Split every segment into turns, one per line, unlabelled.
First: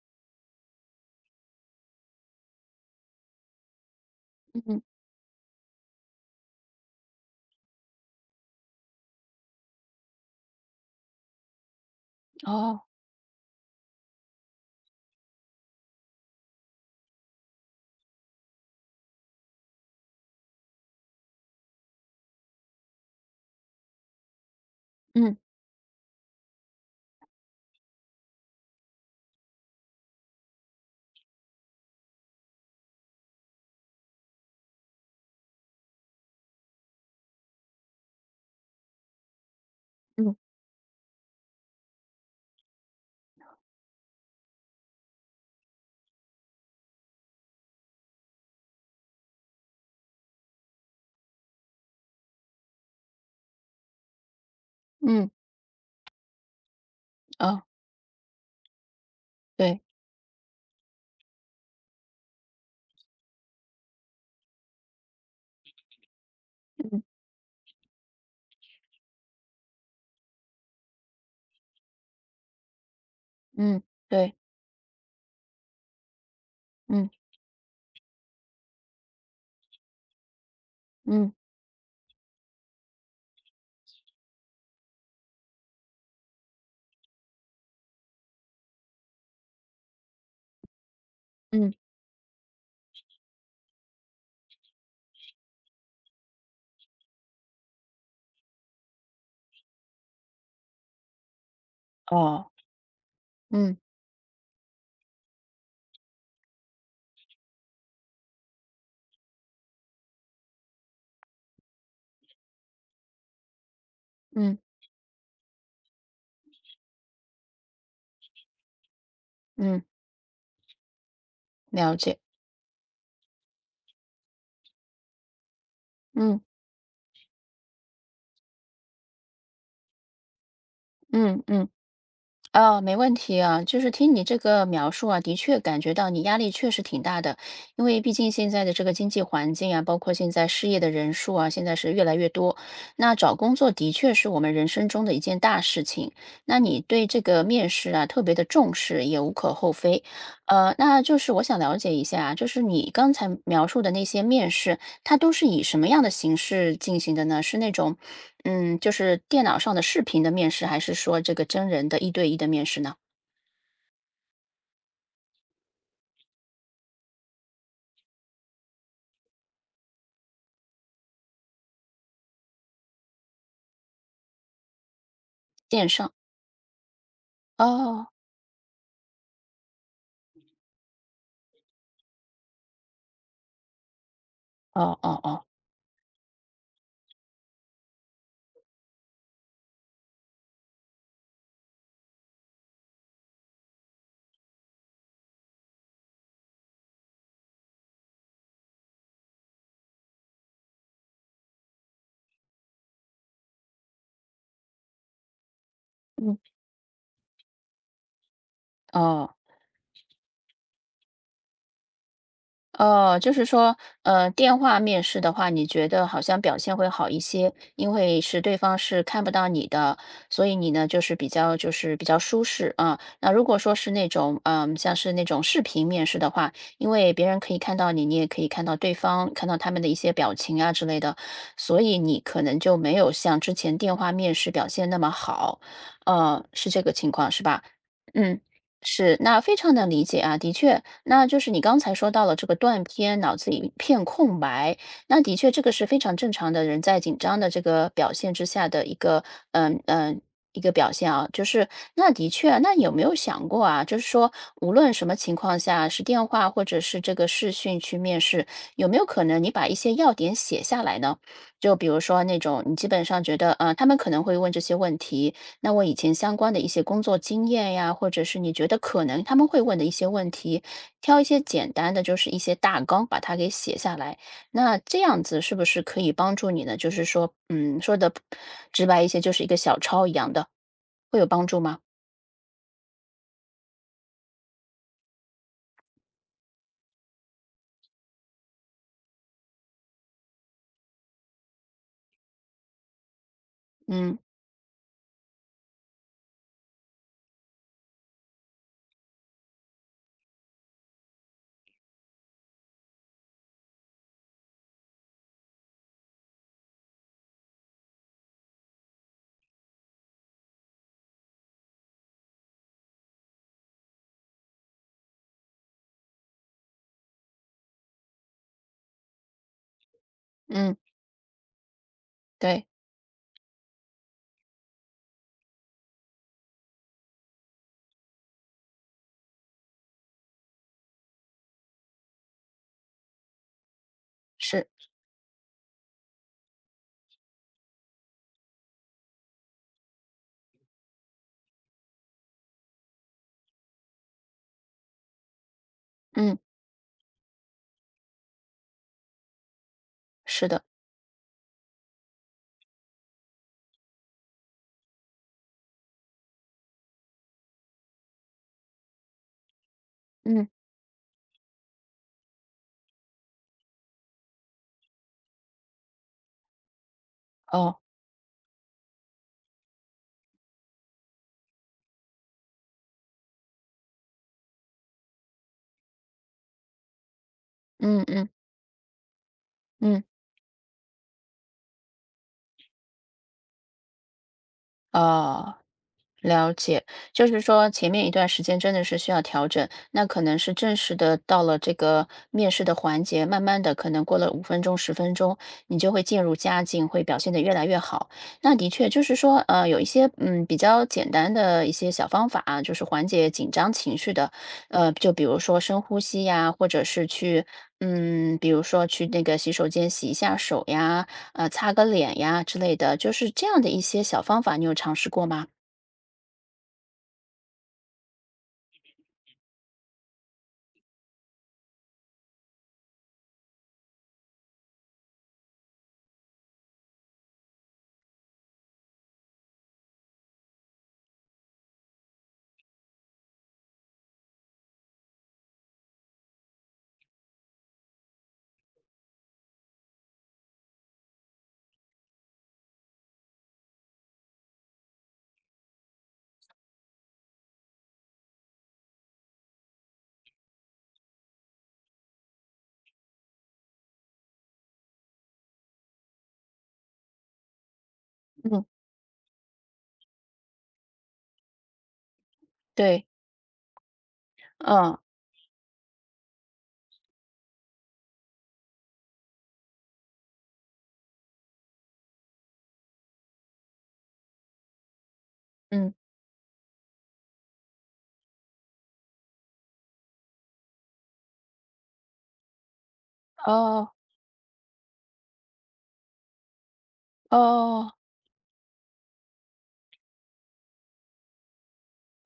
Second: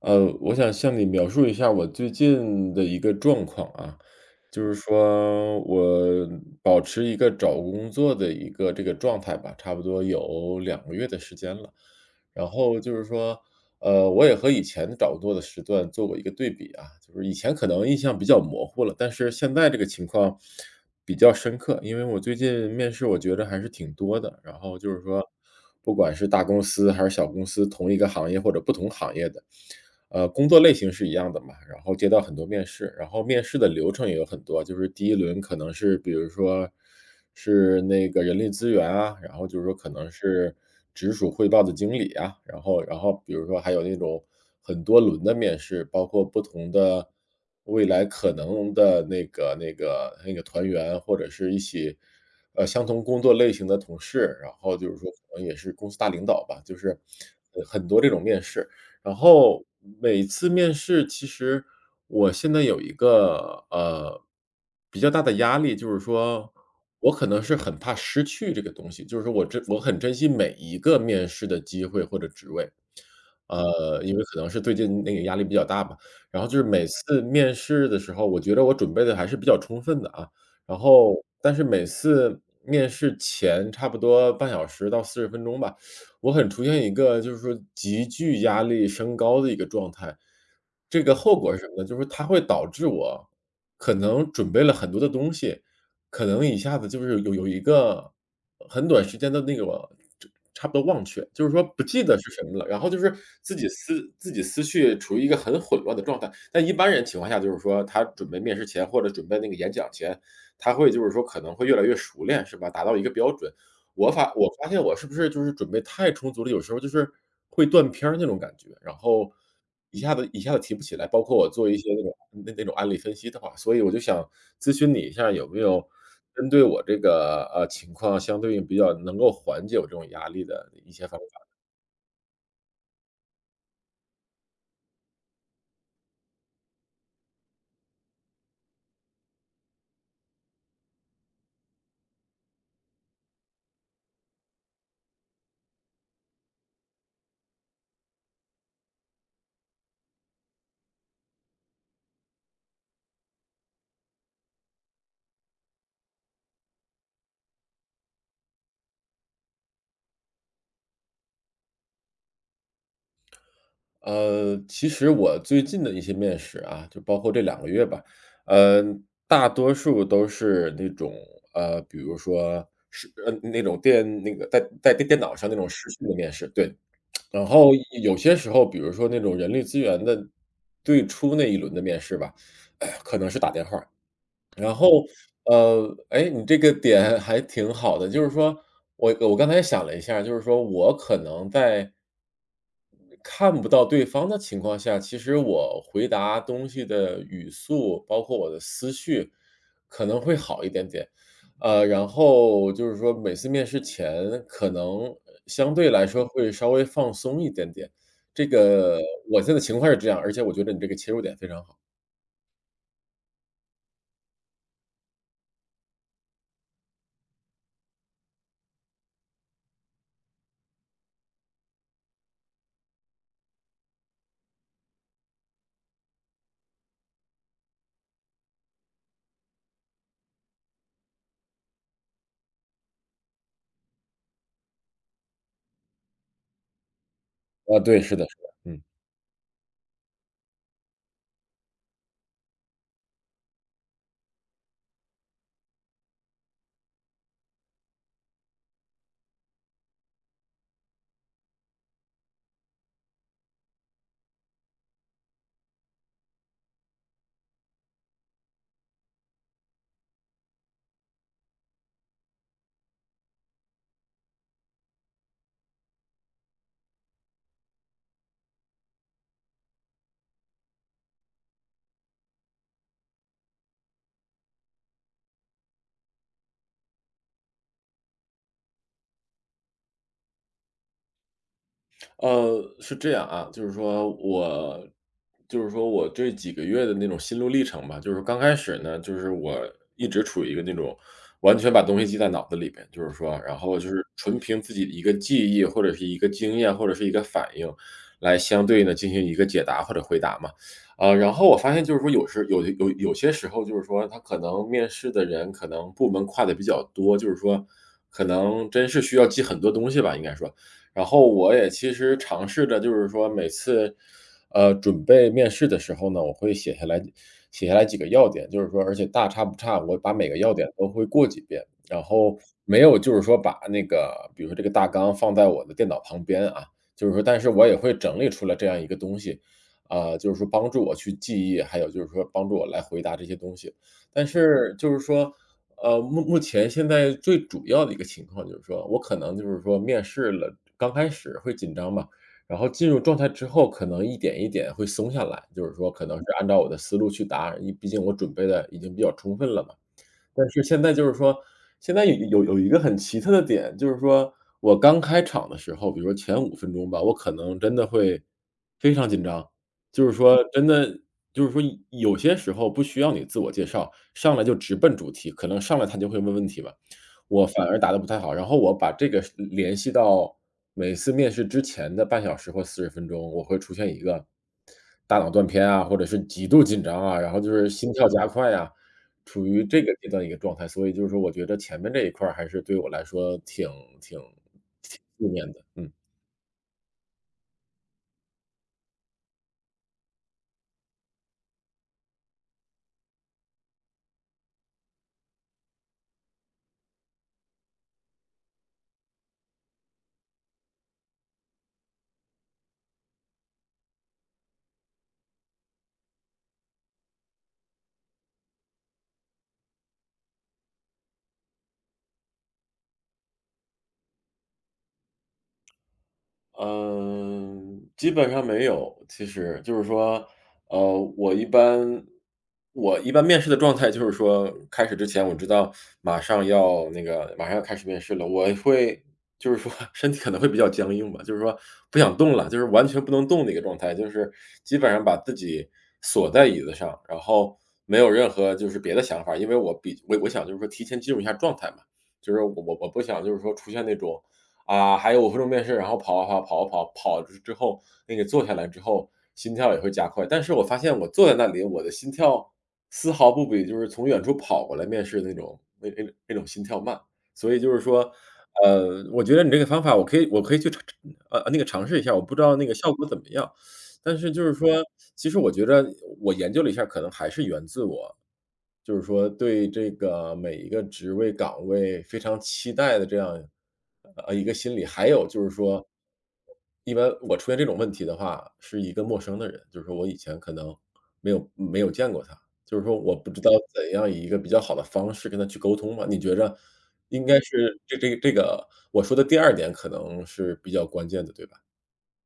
我想向你描述一下我最近的一个状况啊，就是
嗯，
说我保持一个找工作的一个这个状态吧，差不多有两个月的时间了。然后
哦，
就是说，我也和以前找工作的时段做过一个对比啊，就是以前可能印象比较模糊了，但是现在这个情况比较深刻，因为我最近面试我觉得还是挺多的，然后就是说，
嗯
不管是大公司还是小公司，同一个行业或者不同行业的。工作类型是一样的嘛，然后接到很多面试，然后面试的流程也有很多，就是第一轮可能是比如说是那个人力资源啊，然后就是说可能
嗯
是直属汇报的经理啊，然后比如说还有那种很多轮的面试，包括不同的未来可能的那个团员，或者是一起，相同工作类型的同事，然后就是说
嗯，
可能也是公司大领导吧，就是，
哦，
很多这种面试。然后
对，
每次面试，其实我现在有一个比较大的压力，就是说
嗯
我可能是很怕失去这个东西，就是说我很珍惜每一个面试的机会或者职位，
嗯，
因为
对，
可能是最近那个压力比较大吧。然后就是每次
嗯
面试的时候，我觉得我准备的还是比较充分的啊。然后，
嗯
但是每次面试前差不多半小时到四十分钟吧，我很出现一个就是说急剧压力升高的一个状态。这个后果是什
嗯，
么呢？就是它会导致我可能准备了很多的东西，可能一下子就是有一个很短时间的那个就差不多忘却，就是说不记得是什
哦，
么了，然后就是
嗯
自己思绪处于一个很混乱的状态。但一般人情况下，就是说他准备面试前或者准备那个演讲前，他会就是说可能会越来越熟练，是吧？达到一个标准。我
嗯
发现我是不是就是准备太充足了，有时候就是会断片儿那种感觉，然后
嗯，
一下子提不起来。包括我做一些
了
那种
解，
那那种案例分析的话，所以我就想咨询你一下，有没有
嗯
针对我这个，情况，相对应比较能够缓解我这种压力的一些方
嗯
法？
嗯。哦，没问题啊，就是听你这个描述啊，的确感觉到你压力确实挺大的，因为毕竟现在的这个经济环境啊，包括现在失业的人数啊，现在是越来越多。那找工作的确是我们人生中的一件大事情，那你对这个面试啊特别的重视，也无可厚非。那就是我想了解一下啊，就是你刚才描述的那些面试，它都是以什么样的形式进行的呢？是那种就是电脑上的视频的面试，还是说这个真人的一对一的面试呢？
其实我最近的一些面试啊，就包括这两个月吧，呃，大多数都是那种，比如说是那种电那个在在电电脑上那种
线
视讯
上，
的面试，对。然后
哦
有些时候，比如说那种人力资源的最初那一轮的面试吧，可能是打电话。然
哦
后，
哦哦，
哎，你这个点还挺好的，就是说我刚才想了一下，就是说我可能在看不到对方的情况下，其实我回答东西的语速，包括我的思绪可能会好一点点。然后就是说每次面试前可能相对来说
嗯，
会稍微放松一点点，这个
哦。
我现在情况是这样，而且我觉得你这个切入点非常好。
哦，就是说，电话面试的话，你觉得好像表现会好一些，因为是对方是看不到你的，所以你呢就是比较舒适啊。那如果说是那种，像是那种视频面试的话，因为别人可以看到你，你也可以看到对方，看到他们的一些表情啊之类的，所以你可能就没有像之前电话面试表现那么好，是这个情况是吧？
啊，对，是的，是
嗯。
的，嗯。
是，那非常能理解啊，的确，那就是你刚才说到了这个断片，脑子一片空白，那的确这个是非常正常的，人在紧张的这个表现之下的一个，嗯嗯。一个表现啊，就是那的确啊，那有没有想过啊？就是说，无论什么情况下，是电话或者是这个视讯去面试，有没有可能你把一些要点写下来呢？就比如说那种你基本上觉得，他们可能会问这些问题，那我以前相关的一些工作经验呀，或者是你觉得可能他们会问的一些问题，挑一些简单的，就是一些大纲，把它给写下来。那这样子是不是可以帮助你呢？就是说，说的直白一些，就是一个小抄一样的，会有帮助吗？
是这样啊，就是说我这几个月的那种心路历程吧，就是刚开始呢，就是我一直处于一个那种完全把东西记在脑子里边，就是说，然后就是
嗯
纯凭自己的一个记忆或者是一个经验或者是一个反应，来相对呢进行一个解答或者回答嘛。然后我发现就是说有些时候就是说他可能面试的人可能部门跨的比较多，就是说可能真是需要记很多东西吧，应该说。然后我也其实尝试着就是说每次，准备面试的时候呢，我会写下来几个要点，就是说而且大差不差，我把每个要点
嗯，
都会过几遍，然后
对，
没有就是说把那个比如说这个大纲放在我的电脑旁边啊，就是说但是我也会整理出来这样一个东西，啊，就是说帮助我去记忆，还有就是说帮助我来回答这些东西。但
是，
是就是说，目前现在最主要的一个情况就是说，我可能就是说面试了，刚开始会紧张嘛，然后进入状态之后，可能一点一点会松下来，就是说可能是
嗯，
按照我的思路去答，因为毕竟我准备的已经比较充分了嘛。
是
但
的，
是现在就是说，现在有一个很奇特的点，就是说我刚开场的时候，比如说前五分钟吧，我可能真的会非常紧张。就是说
嗯，
真的就是说有些时候不需要你自我介绍，上来就直奔主题，可能上来他就会问问题嘛，我反
哦，
而答得不太好。然后我把这个是联系到每次面试之前的半小时或四十分钟，我会出现一个大脑断片啊，或者是极度紧张啊，然后就是心
嗯
跳加
嗯
快啊。处于这个
嗯，
阶段的一个状态，所以就是说我觉得前面这一块儿还是对我来说挺负面
啊。
的，嗯。
了解，就是说前面一段时间真的是需要调整，那可能是正式的到了这个面试的环节，慢慢的可能过了5分钟、10分钟，你就会渐入佳境，会表现得越来越好。那的确就是说，有一些比较简单的一些小方法啊，就是缓解紧张情绪的，就比如说深呼吸呀，或者是去。嗯，比如说去那个洗手间洗一下手呀，擦个脸呀之类的，就是这样的一些小方法，你有尝试过吗？
嗯，基本上没有，其实就是说，呃，我一般我一般面试的状态就是说，开始之前我知道马上要开始面试了，我会就是说 身体可能会比较僵硬吧，就是说不想动了，就是完全不能动的一个状态，就是基本上把自己锁在椅子上，然后没有任何就是别的想法，因为我比我我想就是说提前进入一下状态嘛，就是我不想就是说出现那种啊，还有五分钟面试，然后跑啊跑，跑啊跑，之后，那个坐下来之后，心跳也会加快。但是我发现我坐在那里，我的心跳丝毫不比就是从远处跑过来面试那种心跳慢。所以就是说，
嗯。
我觉得你这个方法我可以去尝呃，那个尝试一下，我不知道那个效
对，
果怎么样。但是就是说，
嗯，
其实我觉着我研究了一下，可能还是源自我，就是说对这个每一个职位岗位非常期待的这样，一个心理。还有就是说，
嗯，
一般我出现这种问题的话，是一个陌生的人，就是说我以前可能没有见过他，就是说我不知道怎
哦，
样以一个比较好的方式跟他去沟通嘛。你觉着应该是
哦，
这个我说的第二点可能是比较关键的，对吧？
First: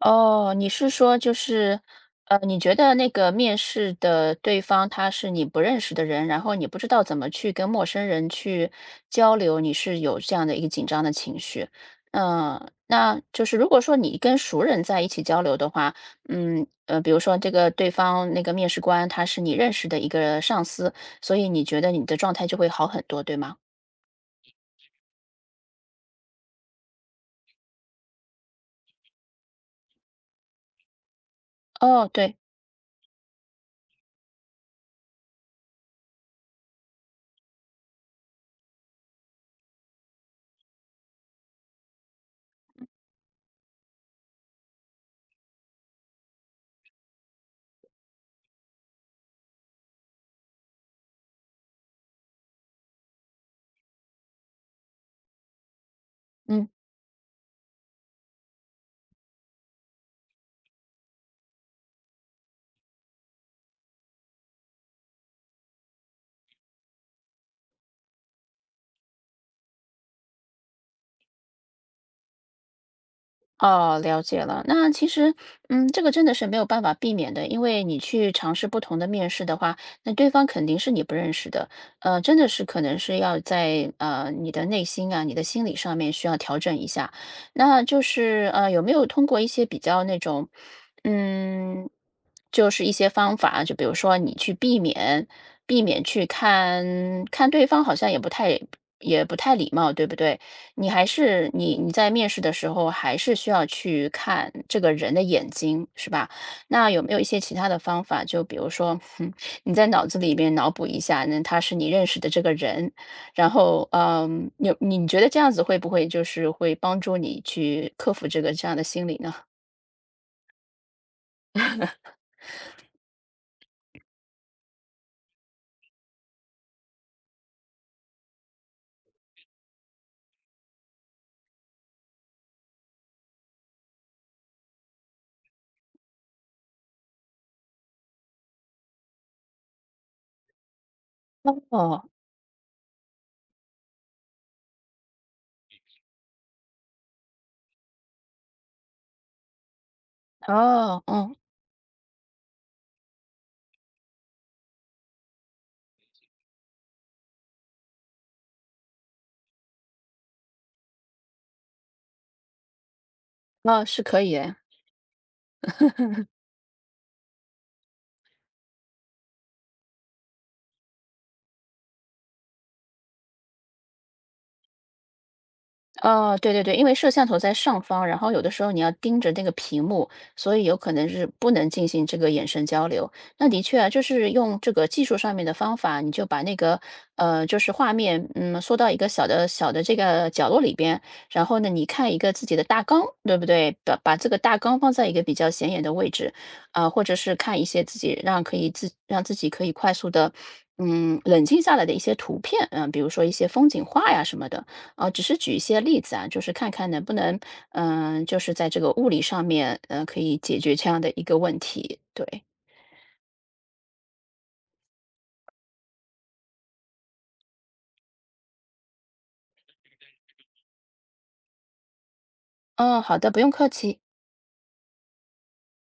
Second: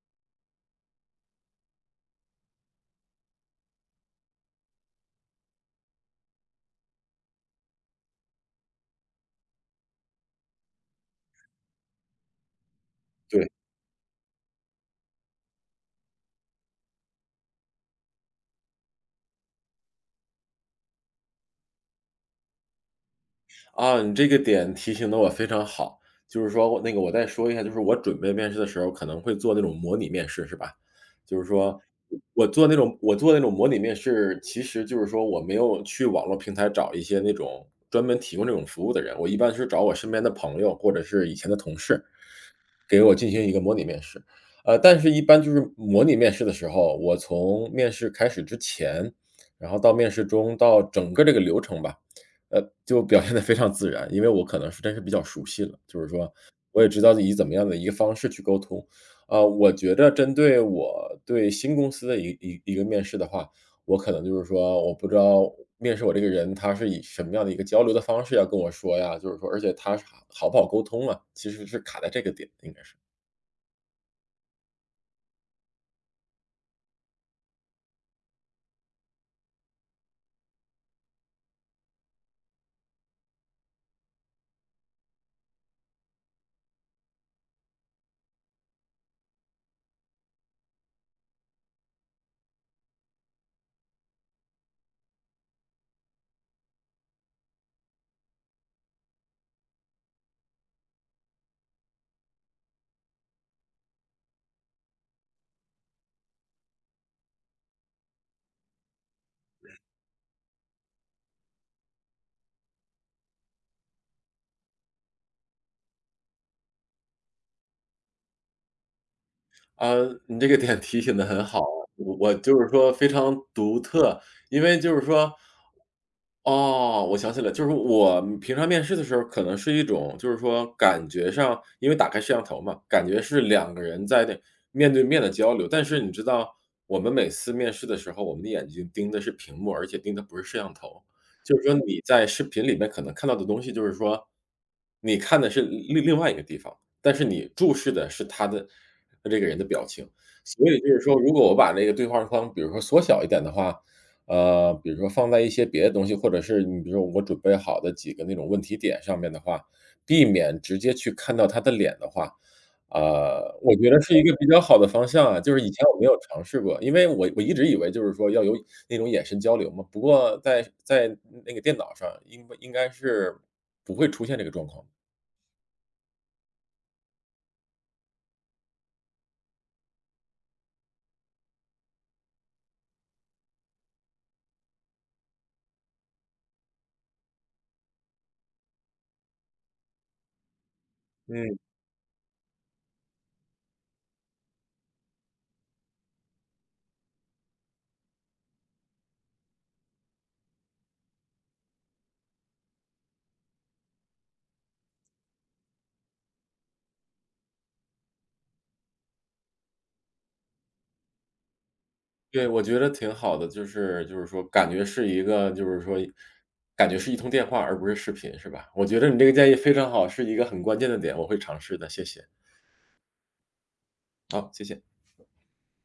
哦，你是说就是，你觉得那个面试的对方他是你不认识的人，然后你不知道怎么去跟陌生人去交流，你是有这样的一个紧张的情绪。嗯，那就
对。
是如果说你跟熟人在一起交流的话，嗯，比如说这个对方那个面试官他是你认识的一个上司，所以你觉得你的状态就会好很多，对吗？
啊，你这个点提醒的我非常好，就是说我那个我再说一下，就是我准备面试的时候可能会做那种模拟面试，是吧？就是说
哦，对，
我做那种模拟面试，其实就是说我没有去网络平台找一些那种专门提供这种服务的人，我一般是找我身边的朋友或者是以前的同事，给我进行一个模拟面试。但是一般就是模拟面试的时候，我从面试开始之前，然后到面试中，到整个这个流程吧，就表现得非常自然。因为我可能是真是比较熟悉了，就是说
嗯。
我也知道以怎么样的一个方式去沟通。啊，我觉得针对我对新公司的一个面试的话，我可能就是说，我不知道面试我这个人，他是以什么样的一个交流的方式要跟我说呀？就是说而且他是好不好沟通啊，其实是卡在这个点，应该是。
哦，了解了。那其实，这个真的是没有办法避免的，因为你去尝试不同的面试的话，那对方肯定是你不认识的，真的是可能是要在你的内心啊、你的心理上面需要调整一下。那就是有没有通过一些比较那种，嗯，就是一些方法，就比如说你去避免去看看对方，好像也不太礼貌，对不对？你还是你在面试的时候，还是需要去看这个人的眼睛，是吧？那有没有一些其他的方法？就比如说，你在脑子里边脑补一下，那他是你认识的这个人，然后，你觉得这样子会不会就是会帮助你去克服这个这样的心理呢？
啊，你这个点提醒的很好啊我就是说非常独特，因为就是说哦，我想起来，就是我平常面试的时候，可能是一种就是说感觉上，因为打开摄像头嘛，感觉是2个人在那面对面的交流。但是你知道，我们每次面试的时候，我们的眼睛盯的是屏幕，而且盯的不是摄像头。就是说你
哦
在视频里面可能看到的东西，就是说你看的是另外一个地方，但是你注视的是他的这个人的表情。所以就是
哦
说，如
哦，
果我把那个对话框，比如说缩小一点的话，比如说放在一些别的东西，或者是你比如说我准备好的几个那种问题点上面的话，避免直接去看到他的脸的话，我
那
觉得
是
是
可
一
以
个比
诶。
较好的方向啊。就是以前我没有尝试过，因为一直以为就是说要有那种眼神交流嘛，不过在那个电脑上应该是不会出现这个状况。
哦，对对对，因为摄像头在上方，然后有的时候你要盯着那个屏幕，所以有可能是不能进行这个眼神交流。那的确啊，就是用这个技术上面的方法，你就把那个就是画面，缩到一个小的这个角落里边，然后
嗯。
呢，你看一个自己的大纲，对不对？把这个大纲放在一个比较显眼的位置，啊、或者是看一些自己可以快速的。冷静下来的一些图片，比如说一些风景画呀什么的，啊，只是举一些例子啊，就是看看能不能，就是在这个物理上面，可以解决这样的一个问题。对，
对，我觉得挺好的，就是说感觉是一通电话，而不是视频，是吧？我觉得你这个建议非常好，是一个很关键的点，我会尝试的，谢谢。
嗯，好的，不用客气。
好，谢谢。